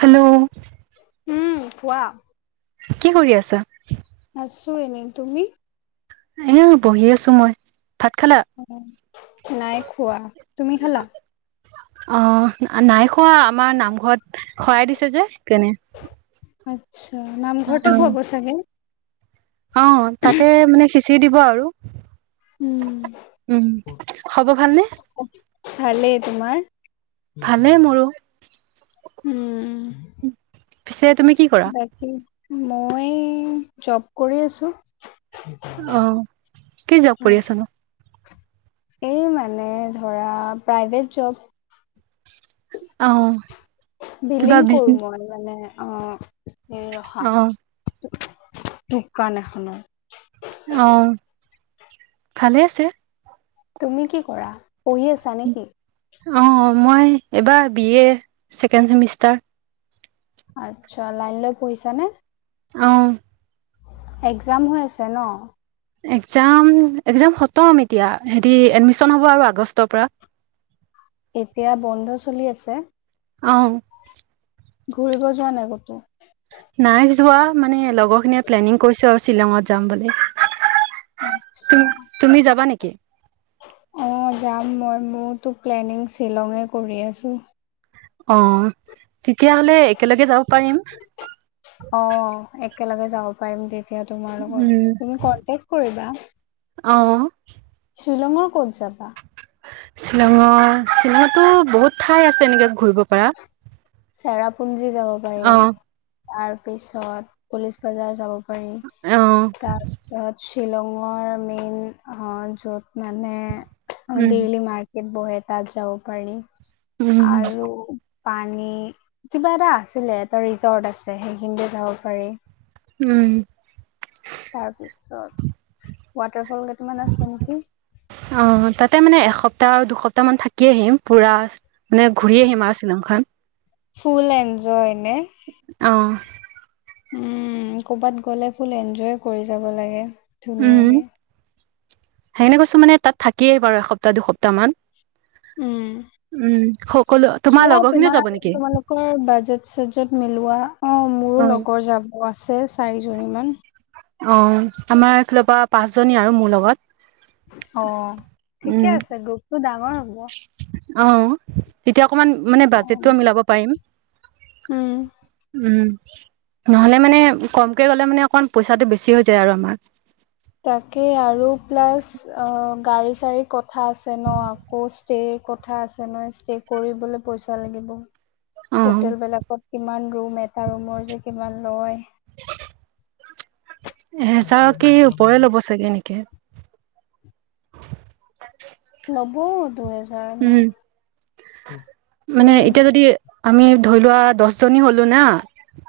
Hello উম' কোৱা? কি কৰি আছা? আছো এনেই তুমি? এ বহি আছো মই, ভাত খালা? নাই খোৱা, তুমি খালা? অঁ নাই খোৱা আমাৰ নামঘৰত শৰাই দিছে যে সেইকানে। আচ্ছা, নাম ঘৰতে খুৱাব চাগে? অঁ তাতে মানে খিছিৰি দিব আৰু। উম উম' খবৰ ভালনে? ভালেই তোমাৰ? ভালে মোৰো। উম্ পিছে তুমি কি কৰা? মই জব কৰি আছোঁ। অ, কি জব কৰি আছানো? এ্ মানে ধৰা প্ৰাইভেট জব। অ' কিবা বিলিং কৰোঁ বিজনে মই মানে অ্ঁ। এ ৰখা, অ' দোককান এখনত। অঁ। ভালেই আছে। তুমি কি কৰা? পঢ়ি আছা নে কি? অঁ মই এইবাৰ বি এ ছেকেণ্ড চেমিষ্টাৰ। আচ্ছা লাইন লৈ পঢ়িছানে? অঁ। একজাম হৈ আছে ন? এক্সাম, এক্সাম খতম এতিয়া হেৰি এডমিশ্যন হ'ব আৰু আগষ্টৰ পৰা। এতিয়া বন্ধ চলি আছে? অ ঘূৰিব যোৱা নাই কতো? নাই যোৱা। মানে লগৰখিনিয়ে প্লেনিং কৰিছে আৰু শ্বিলঙত যাম বুলি। আচ্ছা। তুমি তুমি যাবা নেকি? অ যাম মই। মোৰতো প্লেনিং শ্বিলঙে কৰি আছোঁ। অ তেতিয়াহ'লে একেলগে যাব পাৰিম। অ একেলগে যাব পাৰিম তেতিয়া তোমাৰ লগত উম তুমি কনটেক কৰিবা। অ শ্বিলঙৰ ক'ত যাবা? শ্বিলঙৰ, শ্বিলঙতো বহুত ঠাই আছে এনেকে ঘূৰিব পৰা। চেৰাপুঞ্জী যাব পাৰি। অ তাৰ পিছত পলিচ বজাৰ যাব পাৰি, অ তাৰপিছত শ্বিলঙৰ মেইন অ য'ত মানে উম ডেইলি মাৰ বহে তাত যাব পাৰি উম আৰু পানী কিবা এটা আছিলে। এটা ৰিজৰ্ট আছে সেইখিনিটো যাব পাৰি। উম। তাৰপিছত ৱাটাৰ ফল কেইটামান আছে নেকি? অ তাতে মানে এসপ্তাহ দুসপ্তাহ মান থাকি আহিম পুৰা ঘূৰি আহিম আ শ্বিলংখন। ফুল এঞ্জয় নে? অ উম, ক'ৰবাত গ'লে ফুল এঞ্জয় কৰি যাব লাগে ধুনীয়াকে। সেইকাৰনে কৈছোঁ মানে তাত থাকিয়েই বাৰু এসপ্তাহ দুসপ্তামান। উম। উম সকলো তোমাৰ চোৱা লগৰখিনিয়ে তোমাৰ যাব নেকি তোমালোকৰ বাজেট চাজেট মিলোৱা। অ মোৰো অ লগৰ যাব অ আছে চাৰিজনীমান। অ আমাৰ এইফালৰ পৰা পাঁচজনী আৰু মোৰ লগত। অ উম, ঠিকে আছে, গ্ৰুপটো ডাঙৰ হ'ব। অ তেতিয়া অকমান মানে অ বাজেটটো মিলাবও পাৰিম। উম উম, নহ'লে মানে কমকে গ'লে মানে অকন পইচাটো বেছি হৈ যায় আৰু আমাৰ। তাকে আৰু প্লাছ অ গাড়ী চাড়ীৰ কথা আছে ন, আকৌ ষ্টেৰ কথা আছে ন ষ্টে কৰিবলে পইচা লাগিব। [inaudible] হোটেলবিলাকত কিমান ৰুম, এটা ৰুমৰ যে কিমান লয়? হেজাৰ কি ওপৰে ল'ব চাগে নেকি? ল'ব দুহেজাৰ মান উম, মানে ৰুম এতিয়া যদি আমি ধৰি লোৱা দহজনী হ'লো না।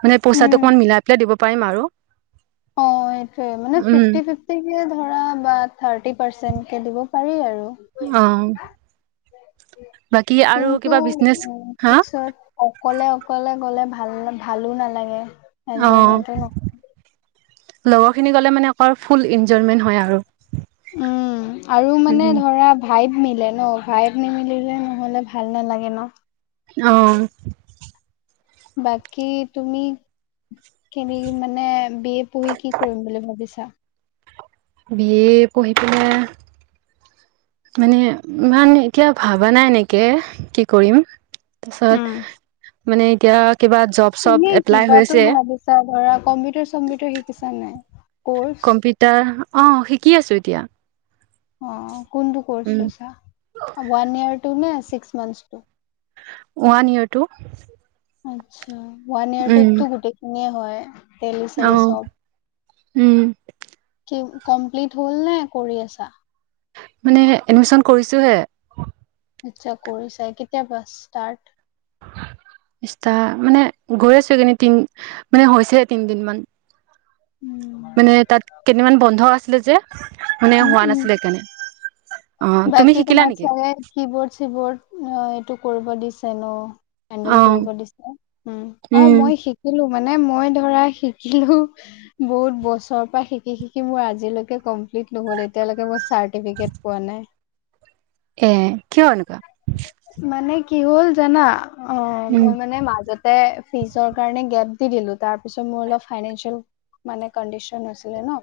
মানে পইচাটো উম অকমান মিলাই পেলাই দিব পাৰিম আৰু। অ এইটোৱে মানে উম, ফিফটি ফিফ ধৰা বা থাৰ্টি পাৰ্চেন্টকে দিব পাৰি আৰু। অ বাকী আৰু কিন্তু কিবা বিজনেচ উ হা পিছত অকলে অকলে গলে ভাল নালাগে। অঁ, এনজয়মেন্টো ন লগৰ খিনি গলে মানে আক ফুল ইঞ্জয়মেন হয় আৰু। উম আৰু মানে উম, ধৰা ভাইভ মিলে ন, ভাইভ নিমিলিলে নহ'লে ভাল নালাগে ন। অঁ। বাকি তুমি খিনি মানে বি এ পঢ়ি কি কৰিম বুলি ভাবিছা? বিএ পঢ়ি পিনে মানে ইমান এতিয়া ভবা নাই এনেকে কি কৰিম। উম তাৰপাছত মানে এতিয়া কিবা জব চব এপ্লাই হৈছে। ছা ধৰা কম্পিউটাৰ চম্পিউটাৰ শিকিছা নাই? কৰ্চ কম্পিউটাৰ অঁ শিকি আছো এতিয়া। অঁ, কোনটো কৰ্চ উম লৈছা, ওৱান ইয়াৰটো নে চিক্স মন্থচটো? ওৱান ইয়াৰটো। আচ্ছা, ওৱান ইয়াৰ টুততো গোটেইখিনিয়ে হয়। তেলি অ চেলি চপ। উম কি কমপ্লিট হ'ল নে কৰি আছা? মানে এডমিশচন কৰিছোহে। আচ্ছা কৰিছাই, কেতিয়াবা ষ্টাৰ্ট? ষ্টা মানে গৈ আছো এইকেদিন তিন মানে হৈছেহে তিন দিন মান। উম মানে তাত কেইদমান বন্ধ আছিলে যে? মানে উম হোৱা উম নাছিলে, সেইকাৰণে অঁ তুমি শিকিলা নেকি? কি বৰ্ড চিবৰ্ড অঁ এইটো কৰিব দিছে ন। অ হেণ্ডেল কৰিব দিছে উম, অঁ মই শিকিলো মানে মই ধৰা শিকিলো। বহুত বছৰৰ পৰা শিকি শিকি মোৰ আজিলৈকে ক'ম প্লিট নহল এতিয়ালৈকে মই চাৰ্টিফিকেট পোৱা নাই। এ কিয় এনেকুৱা? মানে কি হ'ল জানা, অঁ উম মই মানে মাজ তে ফিজৰ কাৰণে গেপ দি দিলো, তাৰপিছত মোৰ অলপ ফাইনেছিয়েল মানে কণ্ডিশন আছিলে ন।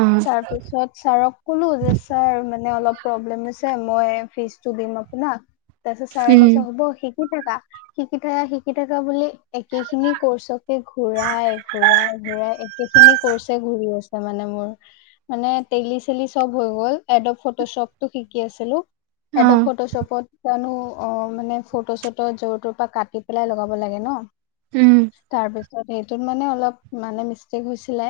অ তাৰপিছত ছাৰক ক'লো, যে ছাৰ মানে অলপ প্ৰব্লেম হৈছে মই ফিজটো দিম আপোনাক, তাৰপিছত ছাৰে উম কৈছে হ'ব শি কি থাকা, শিকি থাকা শিকি থাকা বুলি একে খিনি কৰ্চকে ঘূৰাই ঘূৰাই ঘূৰাই একে খিনি কৰ্ছে ঘূৰি আছোঁ মানে মোৰ মানে টেলি চেলি চব হৈ গল এডপ ফটোশ্বপটো শিকি আছিলো। অ এডপ ফটোশ্বপ কিয়নো অঁ মানে ফটো চটো য'ৰ তৰ পৰা কাটি পেলাই লগাব লাগে ন। উম। তাৰ পিছত সেইটোত মানে অলপ মানে মিষ্টেক হৈছিলে।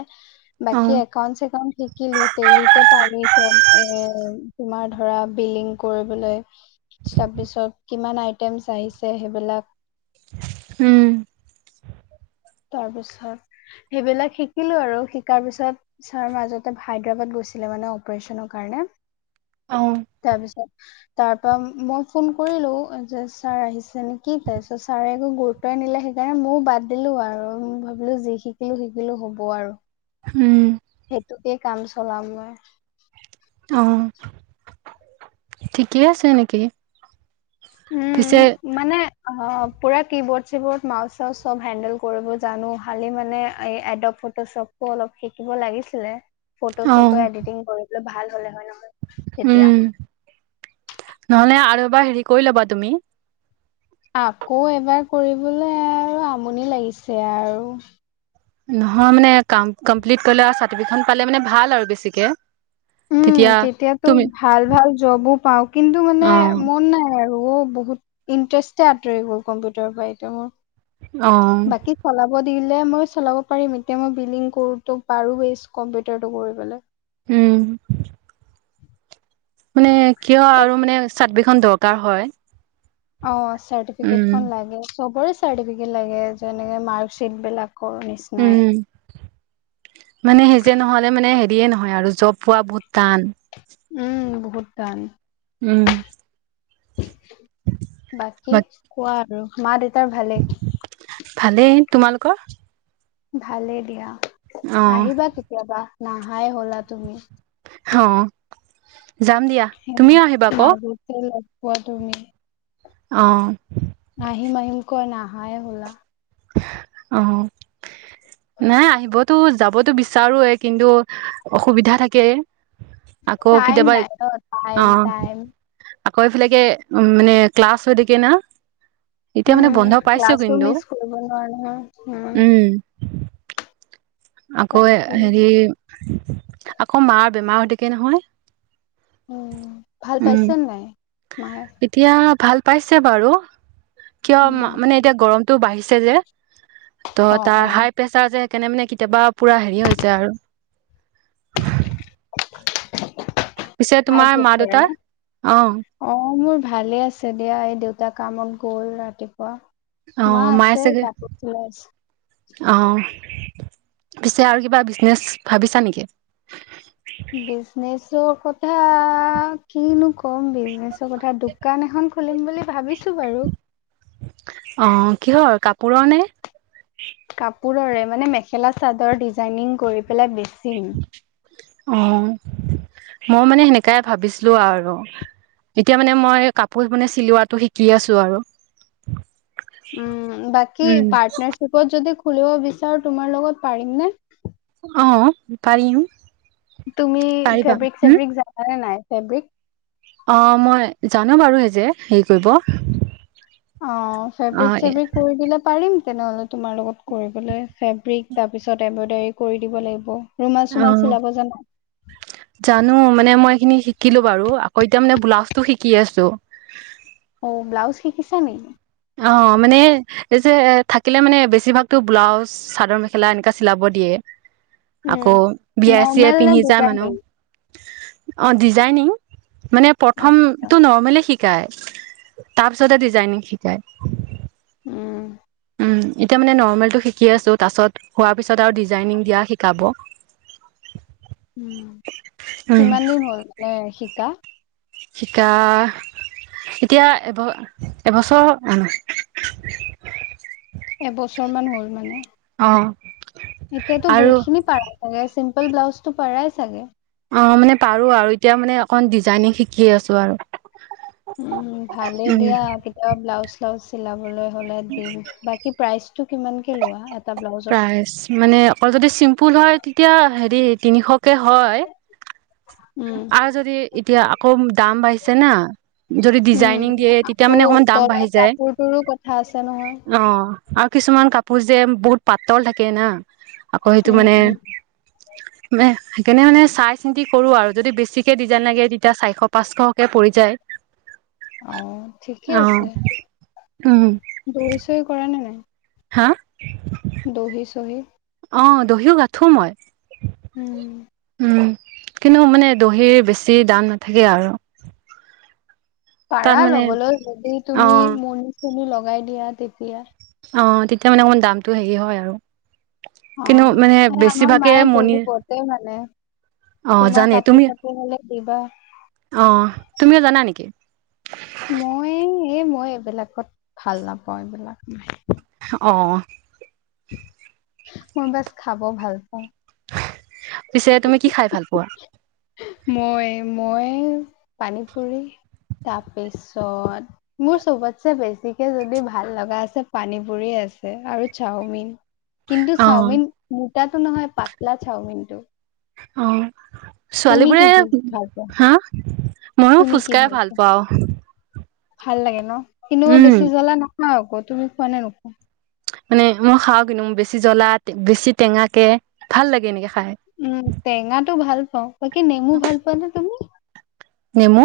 অ বাকী একাউন্ট চেকাউন্ট শিকিলো, তেলিতে পাৰি এ তোমাৰ ধৰা বিলিং কৰিবলে তাৰপিছত কিমান আইটেমছ আহিছে সেইবিলাক উম। তাৰপিছত সেইবিলাক শিকিলো আৰু শিকাৰ পিছত ছাৰ মাজতে হায়দৰাবাদ গৈছিলে মানে অপাৰেচনৰ কাৰণে অঁ। তাৰপিছত তাৰপৰা মই ফোন কৰিলো যে, ছাৰ আহিছে নেকি? তাৰপিছত ছাৰে একো গুৰু ত্বই নিদিলে সেইকাৰণে ময়ো বাদ দিলো আৰু ভাবিলো যি শিকিলো শিকিলো হ'ব আৰু। উম। সেইটোকে কাম চলাম মই। অঁ ঠিকেই আছে এনেকেই। উম পিছে মানে অ পোৰা কীবৰ্ড চিবৰ্ড মাউচ চাউচ চব হেন্দেল কৰিব জানো, খালি মানে এই এডপ ফটোশ্বপো অলপ শিকিব লাগিছিলে। ফটো অ', চটো এডিটিং কৰিবলে ভাল হলে হয় নহয় তেতিয়া। উম, নহলে আৰু এবাৰ হেৰি কৰি ল'বা তুমি। আকৌ এবাৰ কৰিবলে আৰু আমনি লাগিছে আৰু। নহয় মানে কাৰণ কমপ্লিট কৰি লোৱা চাৰ্টিফিকেটখন পালে মানে ভাল আৰু বেছিকে। উম তেতিয়া তেতিয়াতো তুমি ভাল ভাল জবো পাওঁ, কিন্তু মানে অ', মন নাই আৰু ও বহুত ইণ্টাৰেষ্টে আঁতৰি গ'ল কম্পিউটাৰৰ পৰা এতিয়া মোৰ। অঁ। বাকী চলাব দিলে মই চলাব পাৰিম এতিয়া মই বিলিং কৰোতো পৰোৱেই কম্পিউটাৰটো কৰিবলে। উম। মানে কিয় আৰু মানে চাতবি খন দৰকাৰ হয়। অঁ চাৰ্টিফিকেট উম, খন লাগে চবৰে চাৰ্টিফিকেট লাগে, যেনেকে মাৰ্কশ্বিট বিলাকৰ নিচ উম। মানে সেই যে নহ'লে মানে হেৰিয়ে নহয় আৰু জব পোৱা বহুত টান। উম বহুত টান। উম। বাকী বাট কোৱা আৰু, মা দেউতাৰ ভালেই? ভালেই, তোমালোকৰ? ভালেই দিয়া, অ', আহিবা কেতিয়াবা নাহাই হলা তুমি। হ যাম দিয়া। হেমাহ তুমিও আহিবা আকৌ মাজতে লগ পোৱা তুমি। অঁ। আলিম, আহিম, কৈ নাহায় হলা। অঁহ নাই আহিব তো যাবতো বিচাৰোয়ে, কিন্তু অসুবিধা থাকে। আকৌ টাইম কেতিয়াবা নাই ন টাইম অঁ। টাইম আকৌ, এইফালেকে উম মানে ক্লাছ হৈ থাকে না। এতিয়া মানে উম, বন্ধ পাইছো ক্লাছো কিন্তু মিছ কৰিব নোৱাৰো নহয়। উম। আকৌ এ তাকেই হেৰি, আকৌ মাৰ বেমাৰ হৈ থাকে নহয়। উম, ভাল উম পাইছে নে নাই মায়ে? এতিয়া ভাল পাইছে বাৰু, কিয় উম মা মনে এতিয়া গৰমটো বাঢ়িছে যে, অ ত' তাৰ অ হাই প্ৰেচাৰ যে সেইকাৰণে মানে কি কেতিয়াবা পোৰা হেৰি হৈ যায় আৰু। পিছে, হাই তোমাৰ প্ৰেচাৰ মা-দেউতা, নে অ'। অ', মোৰ ভালেই আছে দিয়া, এই দেউতা কামত গ'ল ৰাতিপুৱা। অ মা মায়ে আছে, চাগে কাপোৰ ধুই আছে। অ', পিছে আৰু কিবা বিজনেছ, ভাবিছা নিকি? বিজনেচৰ কথা, কিনো ক'ম বিজনেচৰ কথা, দোকান এখন খুলিম বুলি, ভাবিছো বাৰু। অ', কিহৰ, কাপোৰৰ নে? কাপোৰৰে, মানে মেখেলা-চাদৰ ডিজাইনিং কৰি পেলাই বেছিম। অ', ময়ো মানে সেনেকাই ভাবিছিলো আৰু। এতিয়া মানে মই, কাপোৰ মানে চিলোৱাটো শিকি আছো আৰু। উম, বাকী উম পাৰ্টনাৰশ্বিপত যদি খুলিব বিচাৰো, তোমাৰ লগত পাৰিম নে? অ', পাৰিম। তুমি পাৰিবা ফেব্ৰিক, হম চেব্ৰিক জানানে নাই, ফেব্ৰিক? অ' মই জানো বাৰু, এই যে হেৰি কৰিব। অ', অ ফেব্ৰিক, চেব্ৰিক কৰি দিলে, পাৰিম তেনেহ'লে। তোমাৰ লগত কৰিবলে, ফেব্ৰিক, তাৰপিছত এম্ব্ৰইডাৰী কৰি দিব লাগিব। ৰুমাল, অ চোমাল চিলাব জানা? জানো, মানে মই এইখিনি শিকিলো বাৰু, আকৌ এতিয়া মানে ব্লাউজটো শিকি আছো। অ' ব্লাউজ শিকিছা নি? অ', মানে এই যে, থাকিলে মানে বেছিভাগতো ব্লাউজ চাদৰ -মেখেলা এনেকা চিলাব দিয়ে, উম আকৌ বিয়াই চিয়াই নৰ্মেল নে পিন্ধি যায় মানুহ। ডিজাইনিং অ' ডিজাইনিং, মানে প্ৰথম আচ্ছা টো, নৰ্মেলি শিকাই, তাৰপিছতে ডিজাইনিং শিকায়। উম'। উম, এতিয়া মানে নৰ্মেলটো শিকি আছোঁ, তাৰপাছত হোৱাৰ পিছত আৰু ডিজাইনিং দিয়া শিকাব। [unintelligible] উম, কিমান দিন হ'ল, মানে শিকা? শিকা, এতিয়া এব, এবছৰ এবছৰ মান হ'ল মানে? অ'। এতিয়াতো আৰু বহুত খিনি পাৰাই চাগে, চিম্পল ব্লাউজটো পাৰাই চাগে? অ' মানে পাৰো আৰু, এতিয়া মানে অকণ ডিজাইনিং শিকি আছো আৰু। উম', ভালেই উম দিয়া, কেতিয়াবা ব্লাউজ চ্লাউজ চিলাবলৈ হ'লে দিম বা কি প্ৰাইচটো কিমানকে লোৱা, এটা ব্লাউজত? প্ৰাইজ মানে, অকল যদি চিম্পুল হয়, তেতিয়া হেৰি তিনিশকে হয়। উম আৰু যদি, এতিয়া আকৌ দাম বাঢ়িছে না। যদি ডিজাইনিং উম' দিয়ে তেতিয়া আকৌ মানে অকমান দাম তলৰ বাঢ়ি যায় কাপোৰটোৰো কথা আছে নহয়। অ আৰু কিছুমান কাপোৰ যে বহুত পাতল থাকে না, আকৌ সেইটো মানে। উম, উম, মে সেইকাৰণে মানে চাই চিন্তি কৰো আৰু। যদি বেছিকে ডিজাইন লাগে, তেতিয়া চাৰিশ পাঁচশকে পৰি যায়। অ' ঠিকে অ আছে, উম দহি চহি কৰা নে নাই? হা? দুহি, চহি? অ' দহিও গাথো মই। উম'। উম', কিন্তু মানে দহিৰ বেছি দাম নাথাকে আৰু। পাৰা তাত মানে লবলৈ যদি অ তুমি মনি-চনি লগাই দিয়া তেতিয়া। অঁ তেতিয়া মানে অকমান দামটো হেৰি হয় আৰু। কিন্তু অঁ মানে এ আমাৰ বেছিভাগে মায়ে মণি দহি বতে মানে। অ তোমাৰ কাপোৰ-চাপোৰ হলে দিবা! অঁ তুমিও জানা নেকি? মই এই মই এইবিলাকত ভাল নাপাওঁ এইবিলাক মই। অ্ মই বাছ খাব ভাল পাওঁ। পিছে তুমি কি খাই ভাল পোৱা? মই, মই পানী পুৰি তাৰপিছত মোৰ চবতছে বেছিকে যদি ভাল লগা আছে পানী পুৰি আছে আৰু চাওমিন। কিন্তু অ চাওমিন মোটাটো নহয় পাতলা চাওমিনটো। অঁ ছোৱালী তুমি বোৰে কি কি ভাল পোৱা হা? মইয়ো তুমি কি ফুচকাই ভাল পোৱা পাওঁ। ভাল লাগে ন? কিন্তু মই উম বেছি জ্বলা নাখাও আক তুমি খোৱা নে নোখোৱা? মানে মই খাওঁ কিন্তু মোৰ বেছি জ্বলা, বেছি টেঙাকে ভাল লাগে এনেকে খাই। উম' টেঙাটো ভাল পাওঁ বাকী নেমু ভাল পোৱা নে তুমি? নেমু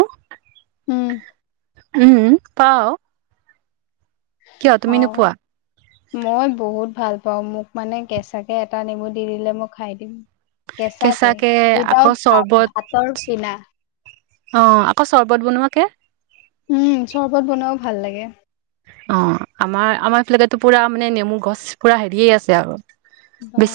উম উম' পাওঁ। অ নোপোৱা মই বহুত ভাল পাওঁ, মোক মানে কেঁচাকে এটা নেমু দি দিলে মই খাই দিম। কেঁচাকে, আকৌ উইদাউট ভাত, চৰ্বত ভাতৰ পিনা। অঁ আকৌ চৰ্বত বনোৱাকে উম' চৰ্বত বনোৱাও ভাল লাগে। অ্ আমাৰ আমাৰ এই ফালেতু পুৰা মানে নেমু গছ পুৰা হেৰিয়ে আছে আৰু। বা! বেছি